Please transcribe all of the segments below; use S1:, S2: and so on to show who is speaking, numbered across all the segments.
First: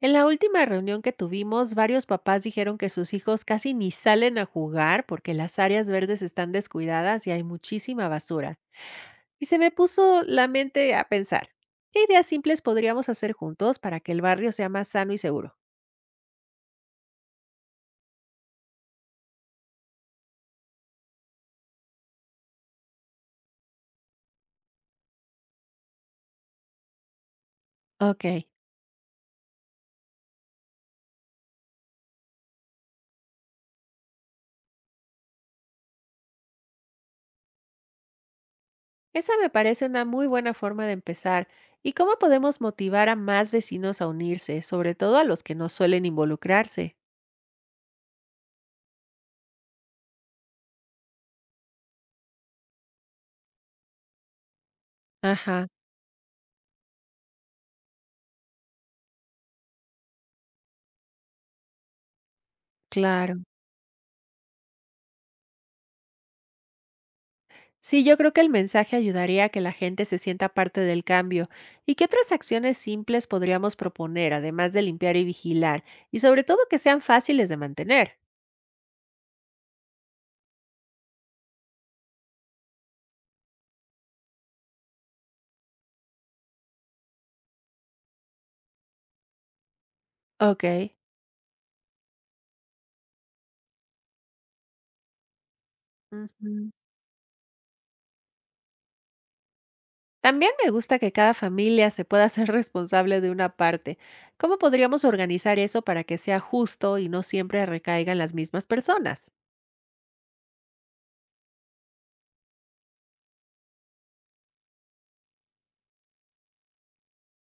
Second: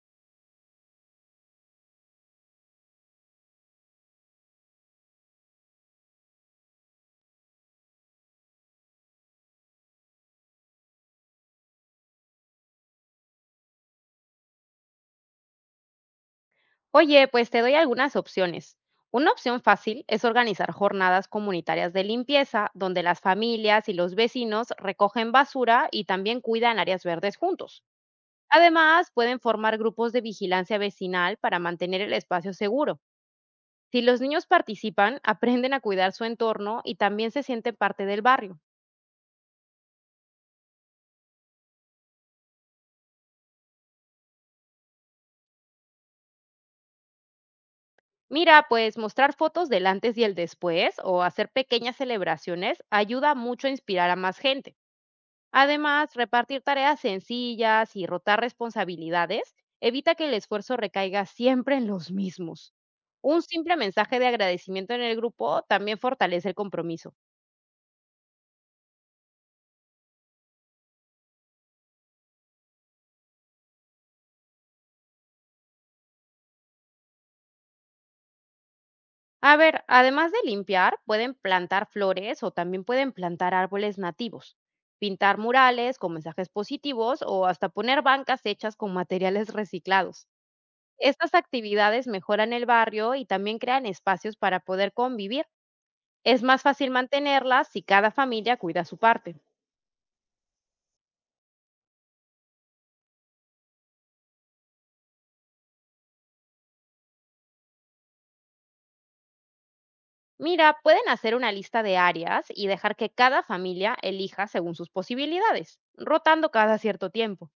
S1: En la última reunión que tuvimos, varios papás dijeron que sus hijos casi ni salen a jugar porque las áreas verdes están descuidadas y hay muchísima basura. Y se me puso la mente a pensar, ¿qué ideas simples podríamos hacer juntos para que el barrio sea más sano y seguro?
S2: Oye, pues te doy algunas opciones. Una opción fácil es organizar jornadas comunitarias de limpieza, donde las familias y los vecinos recogen basura y también cuidan áreas verdes juntos.
S1: Ok,
S2: Además, pueden formar grupos de vigilancia vecinal para mantener el espacio seguro. Si los niños participan, aprenden a cuidar su entorno y también se sienten parte del barrio.
S1: esa me parece una muy buena forma de empezar. ¿Y cómo podemos motivar a más vecinos a unirse, sobre todo a los que no suelen involucrarse?
S2: Mira, pues mostrar fotos del antes y el después o hacer pequeñas celebraciones ayuda mucho a inspirar a más gente.
S1: Ajá,
S2: Además, repartir tareas sencillas y rotar responsabilidades evita que el esfuerzo recaiga siempre en los mismos.
S1: claro.
S2: Un simple mensaje de agradecimiento en el grupo también fortalece el compromiso.
S1: Sí, yo creo que el mensaje ayudaría a que la gente se sienta parte del cambio. ¿Y qué otras acciones simples podríamos proponer, además de limpiar y vigilar? Y sobre todo que sean fáciles de mantener.
S2: A ver, además de limpiar, pueden plantar flores o también pueden plantar árboles nativos, pintar murales con mensajes positivos o hasta poner bancas hechas con materiales reciclados.
S1: Ok,
S2: Estas actividades mejoran el barrio y también crean espacios para poder convivir. Es más
S1: ujú.
S2: fácil mantenerlas si cada familia cuida su parte.
S1: También me gusta que cada familia se pueda ser responsable de una parte. ¿Cómo podríamos organizar eso para que sea justo y no siempre recaigan las mismas personas?
S2: Mira, pueden hacer una lista de áreas y dejar que cada familia elija según sus posibilidades, rotando cada cierto tiempo.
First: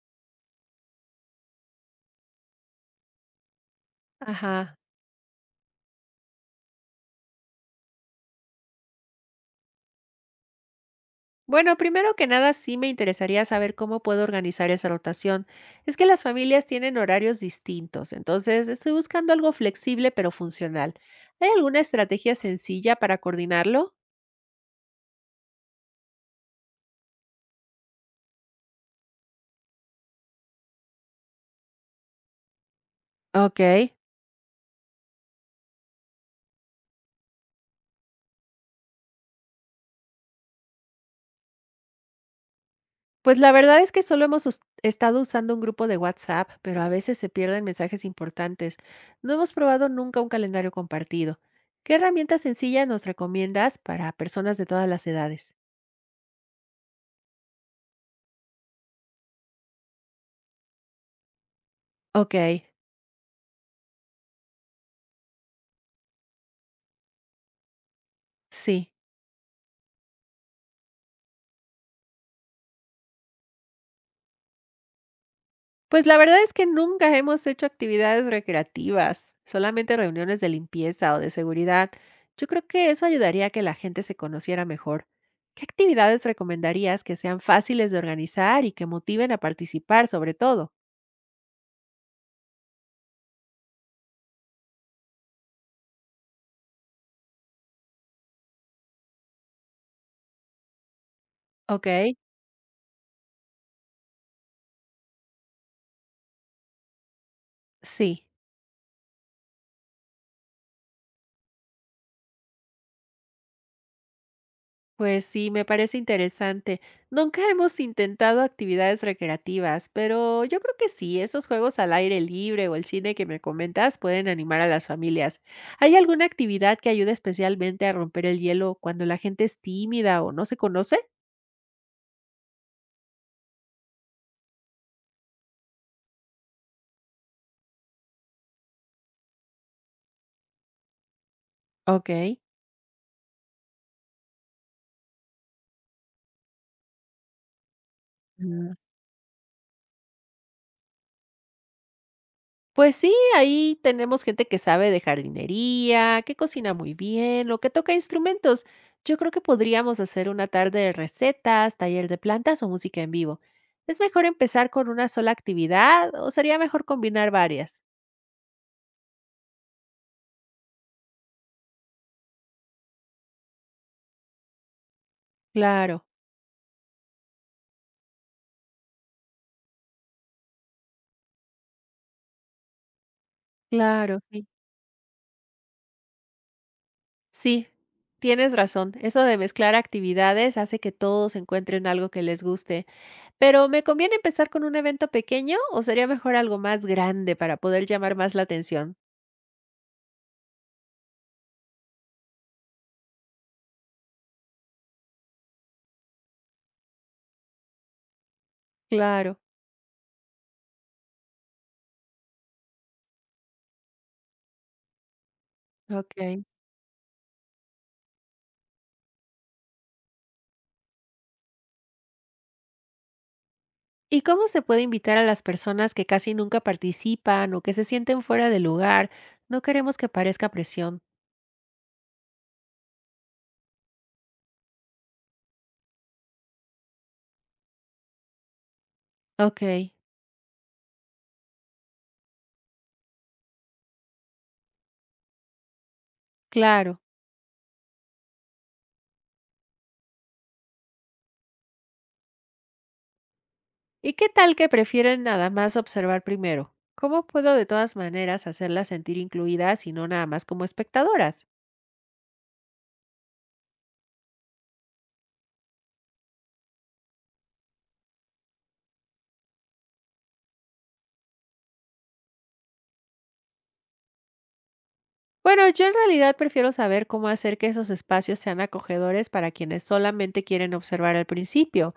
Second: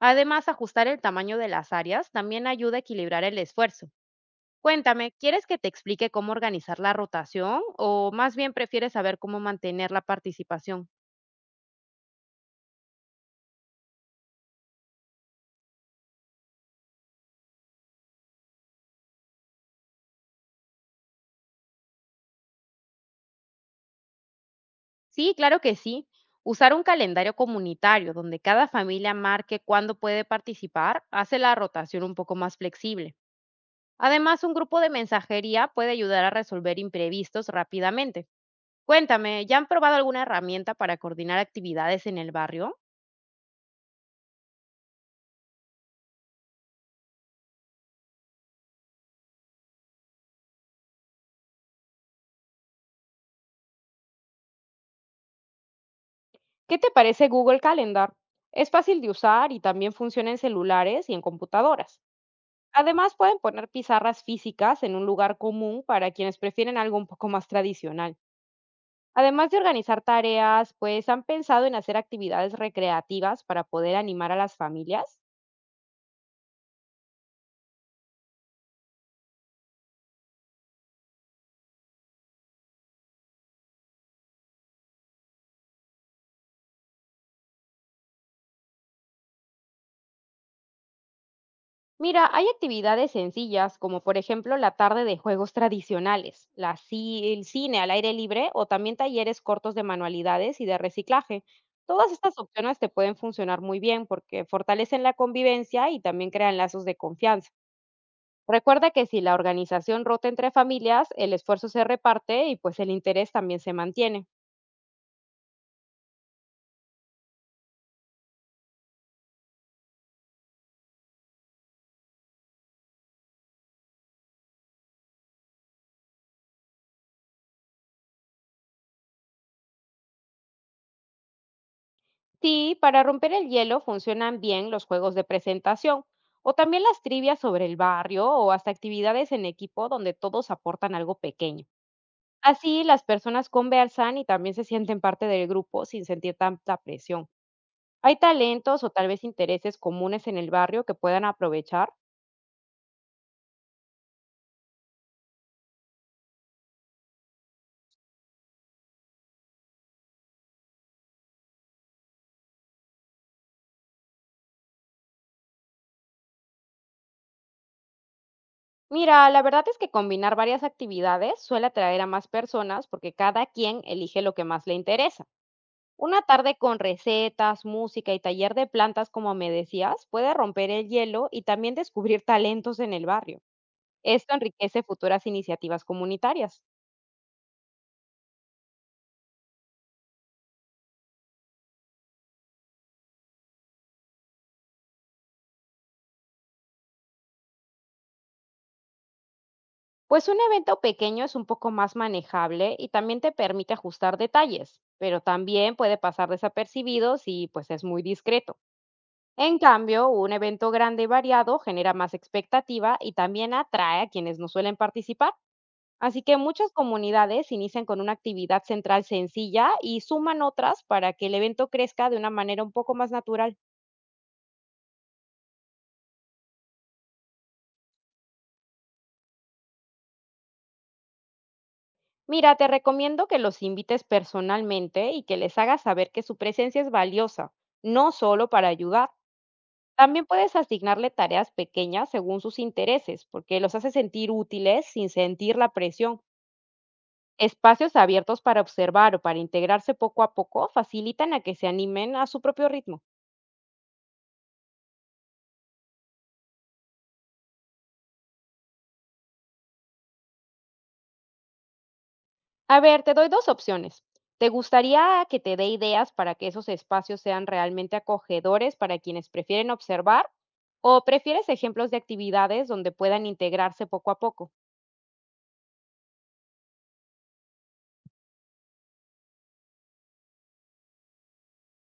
S2: Además, ajustar el tamaño de las áreas también ayuda a equilibrar el esfuerzo.
S1: Ajá.
S2: Cuéntame, ¿quieres que te explique cómo organizar la rotación o más bien prefieres saber cómo mantener la participación?
S1: Bueno, primero que nada, sí me interesaría saber cómo puedo organizar esa rotación. Es que las familias tienen horarios distintos, entonces estoy buscando algo flexible pero funcional. ¿Hay alguna estrategia sencilla para coordinarlo?
S2: Sí, claro que sí. Usar un calendario comunitario donde cada familia marque cuándo puede participar hace la rotación un poco más flexible.
S1: Ok.
S2: Además, un grupo de mensajería puede ayudar a resolver imprevistos rápidamente. Cuéntame, ¿ya han probado alguna herramienta para coordinar actividades en el barrio?
S1: Pues la verdad es que solo hemos estado usando un grupo de WhatsApp, pero a veces se pierden mensajes importantes. No hemos probado nunca un calendario compartido. ¿Qué herramienta sencilla nos recomiendas para personas de todas las edades?
S2: ¿Qué te parece Google Calendar? Es fácil de usar y también funciona en celulares y en computadoras.
S1: Ok.
S2: Además, pueden poner pizarras físicas en un lugar común para quienes prefieren algo un poco más tradicional.
S1: Sí.
S2: Además de organizar tareas, pues han pensado en hacer actividades recreativas para poder animar a las familias.
S1: Pues la verdad es que nunca hemos hecho actividades recreativas, solamente reuniones de limpieza o de seguridad. Yo creo que eso ayudaría a que la gente se conociera mejor. ¿Qué actividades recomendarías que sean fáciles de organizar y que motiven a participar, sobre todo?
S2: Mira, hay actividades sencillas, como por ejemplo la tarde de juegos tradicionales, el cine al aire libre o también talleres cortos de manualidades y de reciclaje.
S1: Ok,
S2: Todas estas opciones te pueden funcionar muy bien porque fortalecen la convivencia y también crean lazos de confianza.
S1: sí.
S2: Recuerda que si la organización rota entre familias, el esfuerzo se reparte y pues el interés también se mantiene.
S1: Pues sí, me parece interesante. Nunca hemos intentado actividades recreativas, pero yo creo que sí, esos juegos al aire libre o el cine que me comentas pueden animar a las familias. ¿Hay alguna actividad que ayude especialmente a romper el hielo cuando la gente es tímida o no se conoce?
S2: Sí, para romper el hielo funcionan bien los juegos de presentación o también las trivias sobre el barrio o hasta actividades en equipo donde todos aportan algo pequeño.
S1: Ok.
S2: Así las personas conversan y también se sienten parte del grupo sin sentir tanta presión. ¿Hay talentos o tal vez intereses comunes en el barrio que puedan aprovechar?
S1: Pues sí, ahí tenemos gente que sabe de jardinería, que cocina muy bien o que toca instrumentos. Yo creo que podríamos hacer una tarde de recetas, taller de plantas o música en vivo. ¿Es mejor empezar con una sola actividad o sería mejor combinar varias?
S2: Mira, la verdad es que combinar varias actividades suele atraer a más personas porque cada quien elige lo que más le interesa.
S1: Claro,
S2: Una tarde con recetas, música y taller de plantas, como me decías, puede romper el hielo y también descubrir talentos en el barrio.
S1: claro,
S2: Esto
S1: sí.
S2: enriquece futuras iniciativas comunitarias.
S1: Sí, tienes razón. Eso de mezclar actividades hace que todos encuentren algo que les guste. Pero ¿me conviene empezar con un evento pequeño o sería mejor algo más grande para poder llamar más la atención?
S2: Pues un evento pequeño es un poco más manejable y también te permite ajustar detalles, pero también puede pasar desapercibido si pues es muy discreto.
S1: Claro.
S2: En cambio, un evento grande y variado genera más expectativa y también atrae a quienes no suelen participar. Así que
S1: Okey.
S2: muchas comunidades inician con una actividad central sencilla y suman otras para que el evento crezca de una manera un poco más natural.
S1: ¿Y cómo se puede invitar a las personas que casi nunca participan o que se sienten fuera de lugar? No queremos que parezca presión.
S2: Mira, te recomiendo que los invites personalmente y que les hagas saber que su presencia es valiosa, no solo para ayudar.
S1: Okey,
S2: También puedes asignarle tareas pequeñas según sus intereses, porque los hace sentir útiles sin sentir la presión.
S1: claro.
S2: Espacios abiertos para observar o para integrarse poco a poco facilitan a que se animen a su propio ritmo.
S1: ¿Y qué tal que prefieren nada más observar primero? ¿Cómo puedo de todas maneras hacerlas sentir incluidas y no nada más como espectadoras?
S2: A ver, te doy dos opciones. ¿Te gustaría que te dé ideas para que esos espacios sean realmente acogedores para quienes prefieren observar? ¿O prefieres ejemplos de actividades donde puedan integrarse poco a poco?
S1: Bueno, yo en realidad prefiero saber cómo hacer que esos espacios sean acogedores para quienes solamente quieren observar al principio.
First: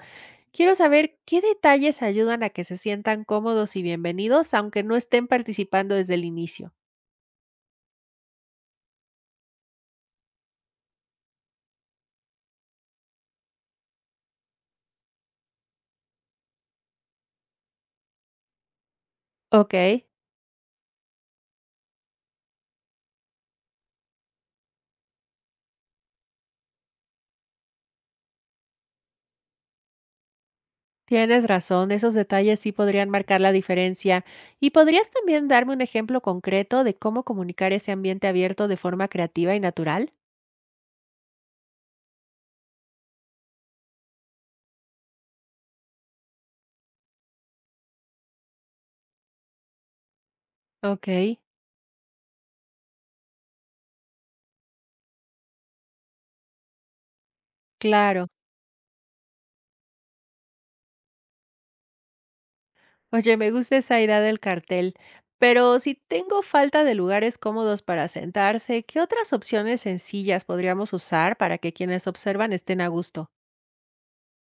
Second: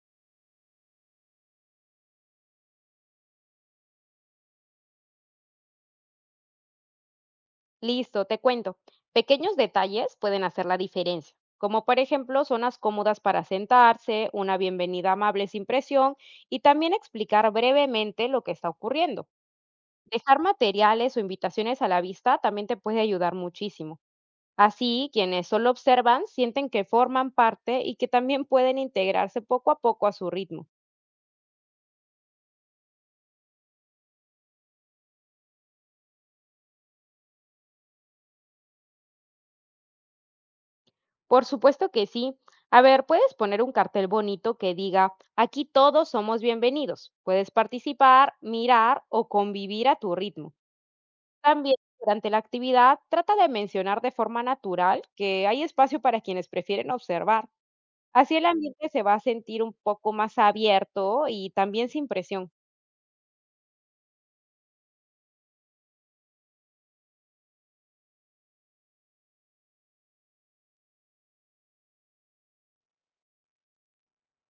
S1: Quiero saber qué detalles ayudan a que se sientan cómodos y bienvenidos, aunque no estén participando desde el inicio.
S2: Listo, te cuento. Pequeños detalles pueden hacer la diferencia, como por ejemplo zonas cómodas para sentarse, una bienvenida amable sin presión y también explicar brevemente lo que está ocurriendo.
S1: Ok,
S2: Dejar materiales o invitaciones a la vista también te puede ayudar muchísimo. Así, quienes solo observan sienten que forman parte y que también pueden integrarse poco a poco a su ritmo.
S1: tienes razón, esos detalles sí podrían marcar la diferencia. ¿Y podrías también darme un ejemplo concreto de cómo comunicar ese ambiente abierto de forma creativa y natural?
S2: Por supuesto que sí. A ver, puedes poner un cartel bonito que diga, aquí todos somos bienvenidos. Puedes participar, mirar o convivir a tu ritmo.
S1: Ok.
S2: También durante la actividad, trata de mencionar de forma natural que hay espacio para quienes prefieren observar.
S1: Claro.
S2: Así el ambiente se va a sentir un poco más abierto y también sin presión.
S1: Oye, me gusta esa idea del cartel, pero si tengo falta de lugares cómodos para sentarse, ¿qué otras opciones sencillas podríamos usar para que quienes observan estén a gusto?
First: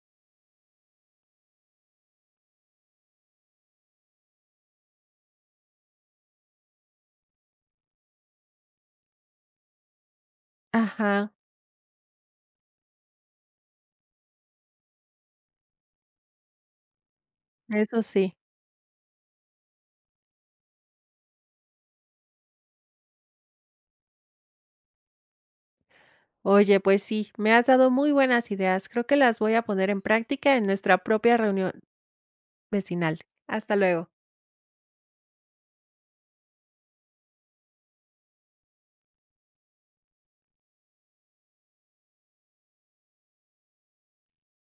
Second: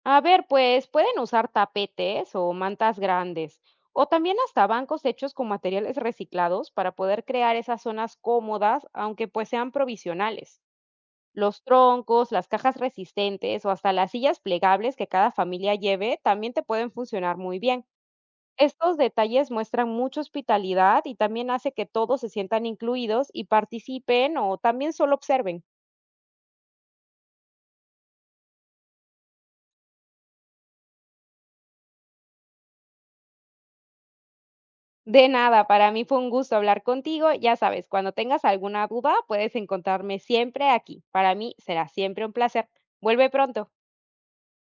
S2: A ver, pues pueden usar tapetes o mantas grandes, o también hasta bancos hechos con materiales reciclados para poder crear esas zonas cómodas, aunque pues sean provisionales.
S1: Ajá.
S2: Los troncos, las cajas resistentes o hasta las sillas plegables que cada familia lleve también te pueden funcionar muy bien.
S1: Eso sí.
S2: Estos detalles muestran mucha hospitalidad y también hace que todos se sientan incluidos y participen o también solo observen.
S1: Oye, pues sí, me has dado muy buenas ideas. Creo que las voy a poner en práctica en nuestra propia reunión vecinal. Hasta luego.
S2: De nada, para mí fue un gusto hablar contigo. Ya sabes, cuando tengas alguna duda, puedes encontrarme siempre aquí. Para mí será siempre un placer. Vuelve pronto.